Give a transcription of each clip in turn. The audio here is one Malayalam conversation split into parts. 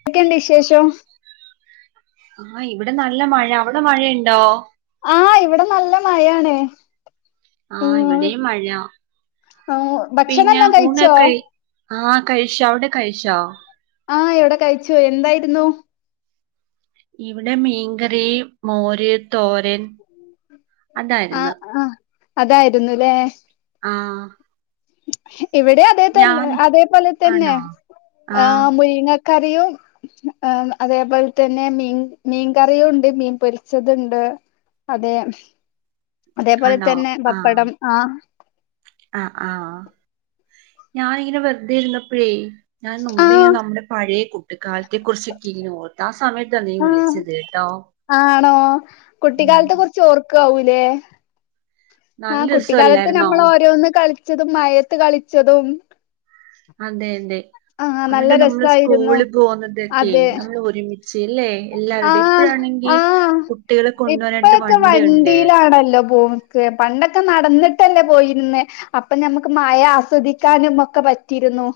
ന്തെക്കേണ്ട് വിശേഷം? ആഹ് ഇവടെ നല്ല മഴ. അവിടെ മഴയ്ണ്ടോ? ആഹ് ഇവ്ടെ നല്ല മഴാണ്. ആഹ് ഇവടേയും മഴ. ആഹ് പിന്നെ ഭക്ഷണെല്ലാം കഴിച്ചോ ഊണക്കൈ ആഹ് കഴിച്ചു. അവ്ടെ കഴിച്ചോ? ആഹ് ഇവ്ടെ കഴിച്ചു. എന്തായിരുന്നു? ഇവ്ടെ മീൻകറി, മോര്, തോരൻ അതായിരുന്നു ആഹ് ആഹ് അതായിരുന്നുല്ലേ ആഹ് ഇവിടെ അതേ തന്നെ ഞാൻ അതേപോലെ തന്നെ ആണോ ആഹ് മുരിങ്ങ കറിയു ആഹ് അതേപോലെ തന്നെ മീൻ മീൻ കറിയും ഉണ്ട് മീൻ പൊരിച്ചതുണ്ട് അതെ അതേപോലെ ആണോ തന്നെ ആഹ് പപ്പടം ആഹ് ആഹ് ആഹ് ഞാനിങ്ങനെ വെറുതെ ഇരുന്നപ്പോഴേ ഞാൻ മുമ്പേ ആഹ് ഇങ്ങനെ നമ്മുടെ പഴയ കുട്ടുകാലത്തെ കുറിച്ച് കിങ്ങനോർത്ത് ആഹ് സമയത്ത് സമയത്ത നീ ആഹ് വിളിച്ചത്ട്ടോ ചോർക്കാവൂലേ നല്ല ആഹ് കുട്ടിക്കാലത്ത് രസല്ലായിരുന്നോ നമ്മള് ഓരോന്ന് കളിച്ചതും മയത്ത് കളിച്ചതും അതെ അതെ ആഹ് നല്ല എന്നിട്ട് നമ്മള് രസായിരുന്നു സ്കൂളി പോകുന്നതൊക്കെ അതെ നമ്മള് ഒരുമി ച്ച്ല്ലേ എല്ലാവരുടെയും ആഹ് ഇപ്പഴാണെങ്കി ആഹ് കുട്ടികളെ കൊണ്ടപോവനായിട്ട് ഇപ്പൊഴൊക്കെ വണ്ടിയുണ്ട് ക്കെ പണ്ടൊക്കെ നടന്നിട്ടല്ലേ പോയിരുന്നേ അപ്പൊ നമക്ക് മഴ ആസ്വദിക്കാനും ഒക്കെ പറ്റിരുന്നു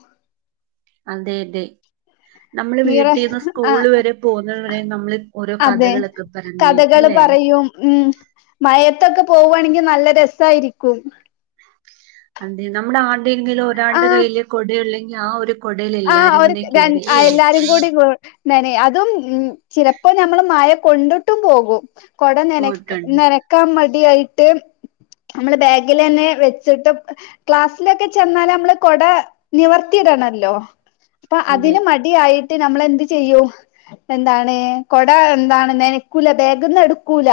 അതെ അതെ നമ്മള് നിറ വീട്ടിൽന്ന് സ്കൂള് ആഹ് വരെ പോകുന്ന വരെ നമ്മള് ഓരോ അതെ കഥകളൊക്കെ പറഞ്ഞ് കഥകള് അല്ലെ പറയും ഉം മയത്തൊക്കെ പോവുവാണെങ്കിൽ നല്ല രസായിരിക്കും അതേ നമ്മുടെ ആര്ടേങ്കിലും ഒരാൾടെ കയ്യില് കൊടേള്ളെങ്കില് ആഹ് ആഹ് ഒര് രൺ ആഹ് എല്ലാരും കൂടി താനെ അതും ഉം ചിലപ്പോ നമ്മള് മയ കൊണ്ട്ട്ടും പോകും. കൊട നെനക്ക് പോയിട്ടുണ്ട് നെനക്കാം മടി ആയിട്ട് നമ്മള് ബാഗിലെന്നെ വെച്ച്ട്ടും ക്ലാസ്സിലെക്കെ ചെന്നാല മ്മള് കൊട നിവർത്തിടണല്ലോ പ്പ അതെ അതിന് മട്യായ്ട്ട് നമ്മളെ ന്ത് ചെയ്യും പ്പ ന്താണ് കൊട എന്താണ് നനക്കൂല ബെഗ്ന്ന് എട്ക്കൂല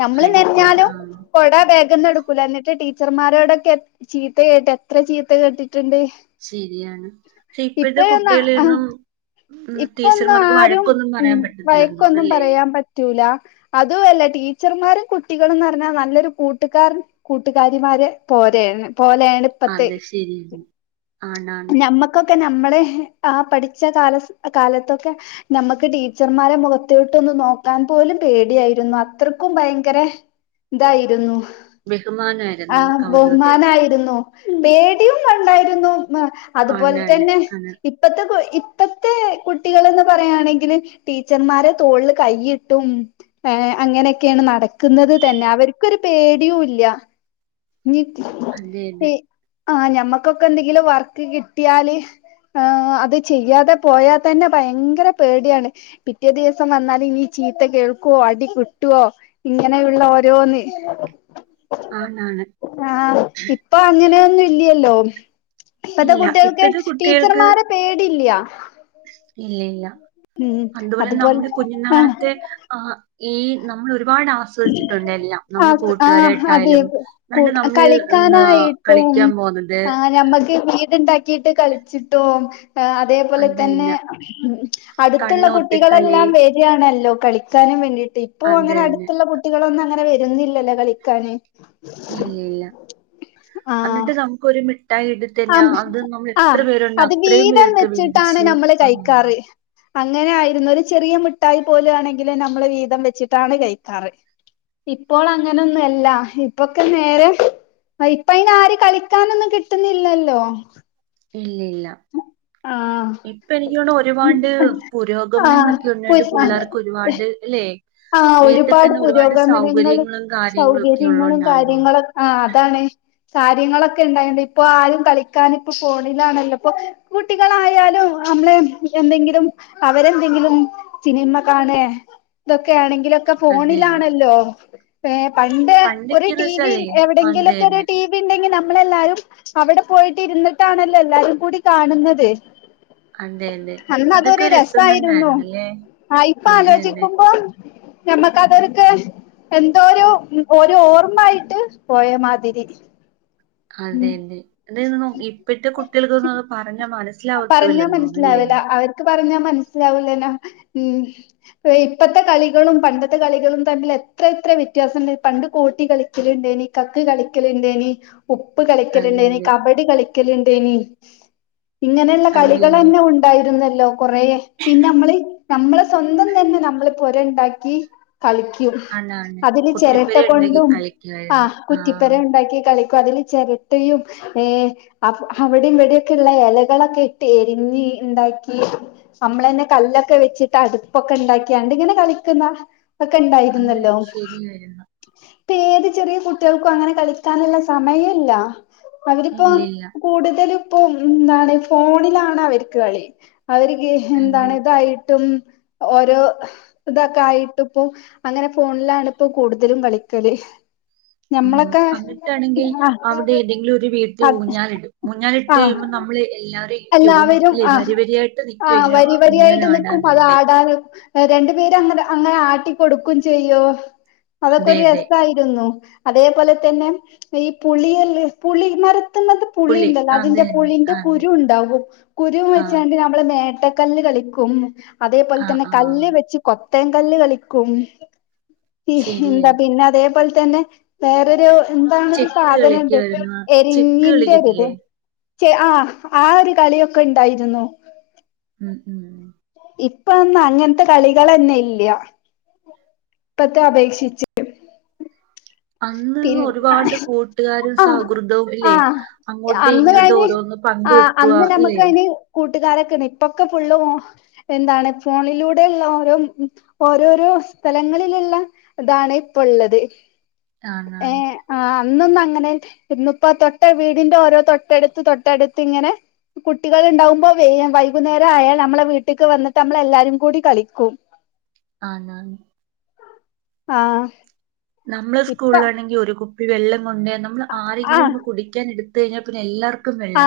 ഞ മ്മള് അടുക്കില്ല ആ നൻഞ്ഞാലും കൊട വേഗ്ന്ന് എട്ക്കൂല എന്ന്ട്ട് ടീച്ചർമാരോടൊക്കെ ചീത്ത കേട്ട് എത്ര ചീത്ത കേട്ട്ട്ട്ണ്ട്. ശെരിയാണ് പക്ഷെ ഇപ്പഴ്ത്തെ ആഹ് കുട്ട്യാളെന്നും ഉം ഇപ്പൊന്നും ടീച്ചർമാർക്ക് ആരും വഴക്കൊന്നും പറയാൻ പറ്റത്തില്ലന്ന് തോന്നുന്നല്ലേ റ്റൂല അതൂല്ല ടീച്ചർമാരും കുട്ടികളൂന്ന് പർഞ്ഞാ നല്ലൊര് കൂട്ടുകാർ കൂട്ടുകാരിമാരെ പോലേണ് പോലേണ് പ്പത്തെ അതെ ശരിയാണ് ആണാണ് നമ്മക്കൊക്കെ നമ്മളെ ആഹ് പഠിച്ച കാല കാലത്തൊക്കെ നമ്മക്ക് ടീച്ചർമാരെ മുഖത്തോട്ടൊന്ന് നോക്കാൻ പോലും പേടിയായിരുന്നു അത്രയ്ക്കും ഭയങ്കെരെ തായിര്ന്നു ബഹുമാനമായിരുന്നു ആഹ് നമുക്ക് അവരോട് ബഹുമാനായിര്ന്നു പേടിയും കണ്ടായിര്ന്നു അതുപോലെ ആണാണ് തന്നെ ആണ് ഇപ്പത്തെ ഇപ് പ്പത്തെ കുട്ടി കളെന്ന് പറയാണെങ്കില് ടീച്ചർമാരെ തോളില് കൈയ്യിട്ടും ഏഹ് അങ്ങനെക്കേണ് നടക്ക്ന്നത് തന്നെ അവർക്കൊരു പേട്ല്ല ഞ്ഞി അതെ അതെ ഇ ആഹ് ഞമ്മക്കെക്കെ ന്തെങ്കിലും വർക്ക് ക്ട്ട്യാല് [unintelligible] അത് ചിയ്യാതെ പോയാതെ തന്നെ ഭയങ്കര പേട്യാണ്. പിറ്റേ ദിവസം വന്നാല് ഈ ചീത്ത കേൾക്കോ അടിക്ട്ടോ ഇങ്ങനെയുള്ള ഓരോന്ന് ആന്നാണ് ആഹ് ഇപ്പ അങ്ങനെയന്നും ല്ല്യല്ലോ. ഇപ്പത്തെ ഇല്ല കുട്ട്യാൾക്ക് ഇപ്പഴത്തെ കുട്ടികൾക്ക് ടീച്ചർമാരെ പേടില്ല്യാ. ഇല്ല ഇല്ല അതുപോലെ നമ്മുടെ കുഞ്ഞു ആഹ് നാളത്തെ ആഹ് ഈ നമ്മളൊര് പാട് ആഹ് ആസ്വദിച്ചിട്ടുണ്ട് എല്ലാം നമ്മള് ആഹ് ആഹ് അതെ കൂട്ടുകാരായിട്ടായാലും ന്നട്ട് നമ്മള് എന്താ ട്ടും കളിക്കാൻ പോകുന്നത് ആഹ് ഞമ്മക്ക് വീട്ണ്ടാക്കീട്ട് കളിച്ചിട്ടും ആഹ് അതേപോലെ തന്നെ അട്ത്ത്ള്ള കണ്ണുകുത്തിക്കളി കുട്ടികളെല്ലാം വേ യാണല്ലോ കളിക്കാനും വേണ്ടീട്ട് ഇപ്പൊ അത് അങ്ങനെ തന്നെ അട്ത്ത്ള്ള കുട്ടികളൊന്നും അങ്ങനെ വര്ന്നില്ലല്ലോ കളിക്കാന്. ഇല്ല അന്നിട്ട് നമുക്കൊര് മിഠായിട് ആന്ന് ആഹ് അത് വീതം പേർക്ക് വെച്ച്ട്ടാണ് വീതിച്ച് ഞമ്മള് ആ കഴിക്കാറ്. അങ്ങനെ ആയിരുന്നു ഒരു ചെറിയ മിഠായി പോലു ആണെങ്കില് ഞമ്മള് വീതം വെച്ച്ട്ടാണ് കഴിക്കാറ്. ഇപ്പോൾ അങ്ങനെന്നു ല്ല ഇപ്പൊക്കെ നേരെ അയ് പ്പയ് നാരിം ക്കളിക്കാനൊന്നും കിട്ടുന്നില്ലല്ലോ. ഇല്ല ഇല്ല. ആഹ് ഇപ്പ എനിക്ക് തോന്ന്ണ ഒരുപാട് പുരോഗമനങ്ങളൊക്കെ ന്നോണ്ട് പുള്ളേർക്ക് ഒരുപാട് ല്ലെ. ആഹ് ഒരുപാട് പുരോഗമനങ്ങളും സൗകര്യങ്ങളും കാര്യങ്ങളും ഒക്കെ സൗകര്യങ്ങളും ഉള്ളോണ്ടാന്ന് തോന്നുന്നു കാര്യങ്ങളൊ ആഹ് അതാണ് കാര്യങ്ങളൊക്കെ ണ്ടായോണ്ട് ഇപ്പൊ ആരും കളിക്കാന് പ്പൊ ഫോണിലാണല്ലോപ്പൊ കുട്ടികളായാലും അമ്മളെ എന്തെങ്കിലും അവരെന്തെങ്കിലും ച്ചിനിമ കാണേഏ ഇതൊക്കെ ആണെങ്കിലൊക്കെ അത് തന്നെ ഫോണിലാണല്ലോ. പെ പണ്ട് ഒര് പണ്ടൊക്കെന്ന് ടി. വി വെച്ചാലേ എവിടെ അത് യെങ്കിലൊക്കെര് തന്നെ ടി ണ്ടെങ്കി നമ്മളെല്ലാരും അവടെ പോയിട്ട് ഇര്ന്ന്ട്ടാണല്ലോ എല്ലാരും കൂടി കാണ്ന്നത്. അതെ അതെ അതൊക്കെ രസം തന്നെ രസായിരുന്നു ആയിരുന്നല്ലേ അത് തന്നേ. പ്പം ഞമ്മക്കതൊർക്കെ എന്തോ ഒരു ഒരു ഓർമ്മായിട്ട് പോയേ മാതിരി ഉം അതെതെ [unintelligible] ഇപ്പത്തെ കുട്ടികൾക്ക് ന്നെഅത് പറഞ്ഞ മന പറഞ്ഞാ മനസ്സിലാവില്ല അവർക്ക് പറഞ്ഞ മനസ്സിലാവൂല ല്ലോ ഉം. ഇപ്പത്തെ കളികളും പണ്ടത്തെ കളികളും തമ്മിൽ എത്ര എത്ര വ്യത്യാസണ്ട് പണ്ട് കോട്ടികളി ല് ണ്ടേനി കക്ക് കളിക്കല് ണ്ടേനി ഉപ്പ് അത് കളിക്കല്ണ്ടേനി തന്നെ കബഡി കളിക്കല്ണ്ടേനി ഇങ്ങനെള്ള അത് തന്നെ കളികളന്നെ ഉ ഉണ്ടായിരുന്നല്ലോ കൊറേ പിന്നെ മ്മള് ഞമ്മള് സ്വന്തം തന്നെ നമ്മള് പൊര ഉണ്ടാക്കി കളിക്കും ആണാണ് അതില് ചേരട്ട കുട്ടിപ്പര ഉണ്ടാക്കി കൊണ്ടും കളിക്കുമായിരുന്നു ആഹ് ആ കുറ്റിപ്പര ഉണ്ടാക്കി കളി അതില് ചേരട്ടയും ഏ അവ് അവിടേം ഇവിടേം ക്കേള്ള യല കളൊക്കെ ഇട്ട് എരിഞ്ഞ് ണ്ടാക്കീ നമ്മളന്നെ കല്ലൊക്കെ വെച്ചിട്ട് അടുപ്പൊക്കെണ്ടാക്കിയാണ്ട് ഇങ്ങനെ കളിക്ന്നാ ഒക്കെ അത് ണ്ടായിരുന്നല്ലോ. ശരിയായിരുന്നു ഇപ്പ ഏത് ചെറിയ കുട്ട്യാൾക്കും അങ്ങനെ കളിക്കാന്ള്ള സമയല്ല. അവരിപ്പോ ഇല്ലില്ല കൂടുതല് പ്പൊ എന്താണ് ഫോണിലാണ് അവർക്ക് കളി. അവര് ഇ എന്താണ് അതെ ഇതായിട്ടും ഓരോ ഇതൊക്കെ ആയിട്ടും പ്പൊ അങ്ങനെ ഫോൺലാണ്പ്പോ കൂടുതലും കളിക്കല്. ആഹ് ഞമ്മളൊക്കെ അന്ന്ട്ടാണെങ്കിൽ ആഹ് അവടെ ഏവിടെങ്കിലും ഒരു വീട്ടില് അത് ഊഞ്ഞാലിടും ഊഞ്ഞാലിട്ട് കഴിയുമ്പോം ആഹ് നമ്മള് എല്ലാവരെയും ക്യൂ എല്ലാവരും നിക്കില്ലേ ആഹ് വരി വരിയായിട്ട് നിക്കോ ഇങ്ങനെ ഊഞ്ഞാൽ ആടാൻ വേണ്ടി. [unintelligible] രണ്ട് പേര് അങ്ങനെ അങ്ങനെ ആട്ടികൊടുക്കും ചെയ്യും അതൊക്കെ അതെ അതെ രസായി അതേപോലെ തന്നെ ഈ പുളി അല്ലെ, പുളി മരത്ത് മേ പുളി പുള്ളി ഇണ്ടല്ലോ, അത് അതിന്റെ തന്നെ പുുള്ളിന്റെ കുരു അതെ കുരു ഉണ്ടാവും. കുരു ആ വെച്ചാണ്ട് നമ്മളൾ നെട്ട കല്ല് കളിക്കും. അതേപോലെ ആ തന്നെ ആ കല്ല് വെച്ച് കൊത്തേകല്ല് കളിക്കും. ഹിഹിഎന്താ ശരിയായി പിന്നെ അതേപോലെ തന്നെ വേറരു എന്താാണ് ഒരു ചെക്ക് സാധനണ്ട് കളിക്കുമായിരുന്നു ചെക്ക് എരിഞ്ഞിന്റെ ഒരിത്. കളിക്കത്തില്ലേ ച്ചെ, ആ, ഒരു കളിയൊക്കെ ഉണ്ടായിരുന്നു. ഉം, ഉം. ഇപ്പന്ന, അങ്ങനത്തെ കളികളന്നെ ഇല്ല. ഇപ്പത്തെ അപേക്ഷിച്ച് പിൻ അന്ന്ഒരുപാട് കൂട്ടുകാരും ആ സൗഹൃദവും ആ ഇല്ലേ, അങ്ങോട്ടും അന്ന് ഇങ്ങോട്ട് കഴിഞ്ഞ് ഓരോന്ന് ആ, പങ്കുവെക്കുക അന്ന് ഞമ്മക് ഇല്ലേ അയി ന് കൂട്ടുകാരൊക്കെണ്ട്ഇപ്പൊക്കെ ഫുള്ള എന്താണ് ഫോണിലൂടെയുള്ള ഓരോ ഓരോരോ സ്ഥലങ്ങളിലുള്ള അതാണ് ഇപ്പള്ളത്. ഏ, ആണാണ് ആ, അന്നൊന്ന് അങ്ങനെ ഇന്നിപ്പ തൊട്ട വീടിന്റെ ഓരോ തൊട്ടടുത്ത് തൊട്ടടുത്ത് ഇങ്ങനെ കുട്ടികൾ ഉണ്ടാവുമ്പോ വേ വൈകുന്നേരം ആയാൽ നമ്മളെ വീട്ടേക്ക് വന്നിട്ട് നമ്മളെല്ലാരും കൂടി കളിക്കും. ആണ്. ആ. നമ്മൾ ഇപ്പ സ്കൂളിലാണെങ്കിൽ ഒരു കുപ്പി വെള്ളം കൊണ്ട നമ്മൾ ആ ആരെങ്കിലും ഒന്ന് കുടിക്കാൻ എടു ത്തുകഴിഞ്ഞൽ പിന്നെല്ലാർ ആ,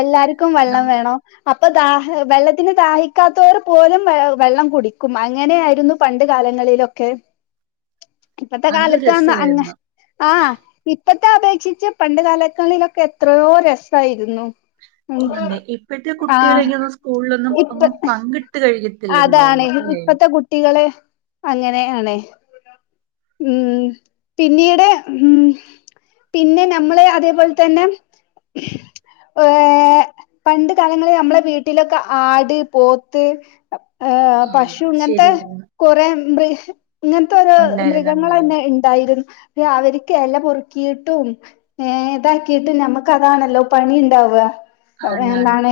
എല്ലാർക്കും വെള്ളം വെണോ? അപ്പോ, ദാ വെള്ളത്തിന് ദാഹിക്കാത്തവർ പോലും വെള്ളം കുടിക്കും. അങ്ങനെയായിരുന്നു. പണ്ട് കാലങ്ങളിലൊക്കെ [inaudible] ഇപ്പത്തെ അത് കാലത്ത് ന്നാ അങ് രസായിരുന്നു. ആ, ഇപ്പത്തെ അപേക്ഷിച്ച് പണ്ട് കാലങ്ങളിലൊക്കെ എത്രയോ രസ രസയിരുന്നു. അതെ, ഇപ്പോഴത്തെ കുട്ടികൾ എനിക്കു തോന്നുന്നു ഒന്ന് സ്കൂളിൽഒ ന്നും ഇപ്പ ഒന്നും പങ്കിട്ട്. കൈകാക്കത്തില്ല. അതാണ് ഇപ്പത്തെ കുട്ടികൾ അങ്ങനെയയാണ്. - ഉം. പിന്നിട്, ഉം. പിന്നെ ഞ്ഞമ്മൾ അതേപോലെ തന്നെ ഏഹ പണ്ട് കാലങ്ങളിൽ നമ്മളെ വീട്ടിലൊക്കെ ആട് പോത്ത് ശരി, ഇന്ന. കുറേ മൃഗ ഇങ്ങനത്തെ ഒരോ ഉണ്ടായിരുന്നു മൃഗങ്ങളെ ഉണ്ടായിരുന്നു തന്നെഉണ്ട്. എന്തായിരുന്നു. അവർക്ക് ഇല പൊറുക്കിയിട്ടും ഏ, ഇതാക്കിട്ട് ഞാമ്മക്ക് അതാണല്ലോ പണി ഉണ്ടാവുക. അത്, ആണാണ് എന്താണ്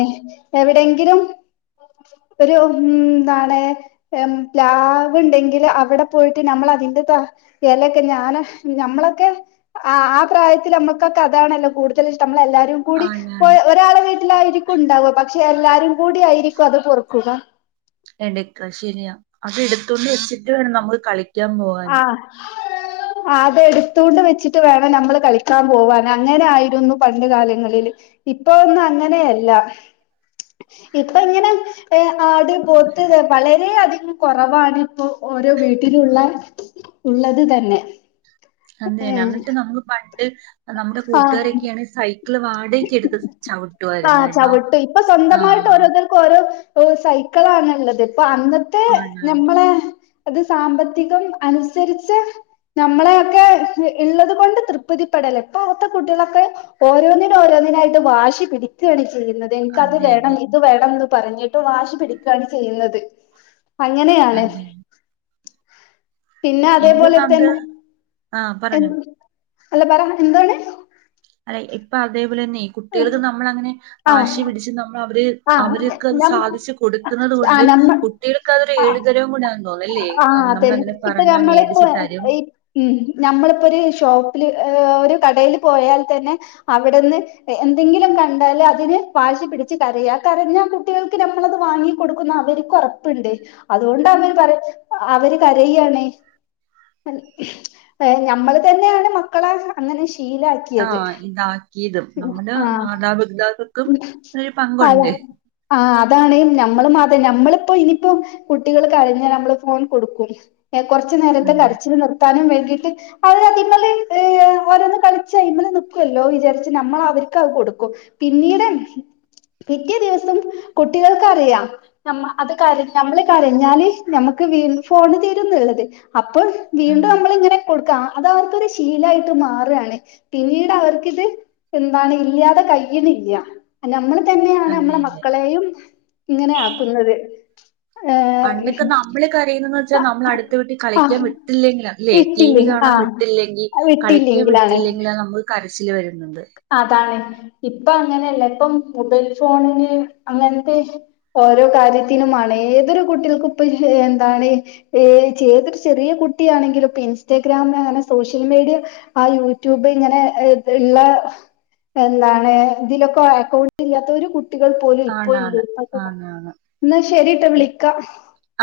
എവിടെയെങ്കിലും ഒരു എന്താണ്, ലാഭഉണ്ടെങ്കിൽ അവിടെ പോയിട്ട് നമ്മൾ അതിന്റെ ത ഇലക്കെ ഞാന് നഞമ്മളൊക്കെ ആ, ആ, പ്രായത്തിൽ നമ്മുക്ക് ആ അതാ ണല്ലോ കൂടുതൽ ഇഷ്ട നമ്മൾ എല്ലാരും കൂടി, ആണാണ് ഒരാളെ വീട്ടിലായിരിക്കും ഉണ്ടാവുക പക്ഷേ എല്ലാരും കൂടിയയിരിക്കും അത് പൊറു ക്കുക. എണ്ടയ്ക്ക ശരിയാ [unintelligible] അത് എടുത്തോണ്ട് വെച്ചിട്ട് വേണം നമ്മൾ കളിക്ക ആ. എന്റെ സ്കിൻ ഭരങ്കര സെൻസിറ്റീവ് ആയതുകൊണ്ട് ഞാൻ ആ- [inaudible] അത് എടുത്തൊണ്ട് വെച്ചിട്ട് വേണം നമ്മൾ കളിക്കാൻ പോവാൻ അങ്ങനെ ആയിരുന്നു പണ്ട് കാലങ്ങളിൽ ഇപ്പൊ ഒന്നും അങ്ങനെയല്ല ഇപ്പൊ ഇങ്ങനെ ഏഹ് ആട് പോത്ത് വളര അധികം കുറവാാണ് ഇപ്പോ ഓരോ വീട്ടിലുള്ള ഉള്ളത് തന്നെ അന്ത് തന്നെ ഏഹ് എന്നിട്ട് നമ്മക്ക് പണ്ട് നമ്മുടെ ആഹ് കൂട്ടുകാരൊക്കെയാണ് സൈ മക്കള് വാടകക്ക എടുത്ത് ആ ചവിട്ടിയിരുന്നുട്ടോ ചവിട്ടും ഇപ്പൊ സ്വന്തമായിട്ട് ആഹ് ഓരോരുത്തർക്ക് ഓരോ സൈക്കിളാണ് ഉള്ളത് ഇപ്പൊ അന്നത്തെ ആണാണ് ഞമ്മളെ അത് സാമ്പത്തികം അനുസരിച്ച് നമ്മളെയൊക്കെ ഇള്ളത് കൊണ്ട് തൃപ്തിപ്പെടലേ ഇപ്പാത്തെ കുട്ടികളൊക്കെ ഓരോന്നും ഓരോന്നിനായിട്ട് വാശി പിടിക്കുകയാണ് ചെയ്യുന്നത് എനിക്കത് അതെ അതെ വേണം ഇത് വേണംന്ന് പറഞ്ഞിട്ട് വാശി പിടിക്കയാണ് ചെയ്യുന്നത് അങ്ങനെയാണ്. അതെ. പിന്നെ എനിക്ക് അതേപോലെ തോന്നുന്നു തന്നെ അത് ആ എ പറഞ്ഞോ. അല്ല പറ എന്താണ് അല്ലെ ഇപ്പൊ അതേപോലെ തന്നെ കുട്ടികൾക്ക് നമ്മള അങ്ങനെ ആ വാശി പിടിച്ച് നമ്മൾ അവര് ആ അവരൊക്കെ അത് നമ്മ സാധിച്ചച്ച് കൊടുക്കുന്നത് ആ കൊണ്ട് നമ്മ കുട്ടികൾക്ക്തൊരു ആ എഏഴുതരവും കൂട തോന്നല്ലേ ആഹ് അവടെ നമ്മള അതന്നെ അങ്ങനെ. ഇപ്പൊ പറഞ്ഞാ നമ്മളിപ്പോ മേടിച്ചു തരും. ഈ ഉം നഞമ്മളിപ്പോ ഒരു ഷോപ്പില് ഒരു കടയിൽ പോയാൽ തന്നെ അവിടുന്ന് എന്തെങ്കിലും കണ്ടാൽ അതിന് വാശിപിടിച്ച് കരയാ കരഞ്ഞാൽ കുട്ടികൾക്ക് നമ്മളത് വാങ്ങി. ക കൊടുക്കുന്ന അവർ കൊറപ്പുണ്ട് അതുകൊണ്ട് അവൻ പറയും അവര് കരയണ് ഞമ്മള് തന്നെയാണ് മക്കളെ അങ്ങനെ ശീലക്കാ ആഹ് ഇതാക്കിയതും നമ്മള് മാതാപിതാക്കൾ അത ആഹ് അതാണ് നമ്മളും അത നമ്മളിപ്പോ ഇനിയിപ്പോം കുട്ടികൾ കരഞ്ഞാൽ നമ്മള് ഫോൺ കൊടുക്കും കൊറച്ചു നേരത്തെ അതെ. കരച്ചിൽ നിർത്താനും വേണ്ടിട്ട് അവര് അതിമല് ഓരോന്ന് കളിച്ച് അതിൻ മേൽ നറക്കുവല്ലോ വിചാരിച്ച് നമ്മൾ അവർക്ക് അത് കൊടുക്കും. പിന്നീട് പിറ്റേ ദിവസം കുട്ടികൾക്കറിയാം. ന അത് ക നമ്മള് കരഞ്ഞാല് നഞമ്മക്ക് വീ ഫോണ് തരുംന്നള്ളത് അപ്പ. വീണ്ടും അതെ. നമ്മളിങ്ങനെ കൊടുക്കാം അത് അവർക്കൊരു ശീലായിട്ട് മാറുകയാണ് പിന്നീട് അവർക്കിത് എന്താണ് ഇല്ലാതെ കൈണില്ല നമ്മൾ തന്നെയാണ് അതെ. നമ്മളെ അതെ. മക്കളെയും ഇങ്ങനെ ആക്കുന്നത്. ഏഹ് പണ്ടൊക്കെ നമ്മള് കരയുന്നതന്ന് വെച്ചാൽ നമ്മൾ അടുത്ത വീട്ടി കളിക്കാൻ ആഹ് വിട്ടില്ലെങ്കില. അല്ലെ ടി വി വിട്ടില്ലേ കാണാൻ ആഹ് വിട്ടില്ലെങ്കിൽ കളിക്കാൻ വിട്ടില്ലെങ്കിലാണ് വിട്ടത്തില്ലെങ്കിലാ നമ്മക്ക് കരച്ചില് വരുന്നത്. അതാണ് ഇപ്പ അങ്ങനെയല്ല ഇപ്പം മൊബൈൽ ഫോണിന് അങ്ങനത്തെ ഓരോ കാര്യത്തിനുമാണ് ഏതൊരു കുട്ടികൾക്ക ഇപ്പ എന്താണ് ഏ ചെറിയൊരു ചെറിയ കുട്ടിയാണെങ്കിലും ഇപ്പൊ ഇൻസ്റ്റാഗ്രാം അങ്ങനെ സോഷ്യൽ മീഡിയ ആഹ് യൂട്യൂബ് ഇങ്ങനെ ഇള്ള എന്താണ് ഇതിലൊക്കെ അക്കൗണ്ടല്ലാത്ത കു കുട്ടികൾ പോലും ഇപ്പോ ഇല്ല ആണാണ്. ആണാണ്. എന്നാ ശരിട്ടാ വിളിക്കാം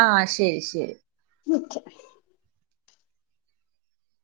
ആഹ് ശരി ശരി മക്ക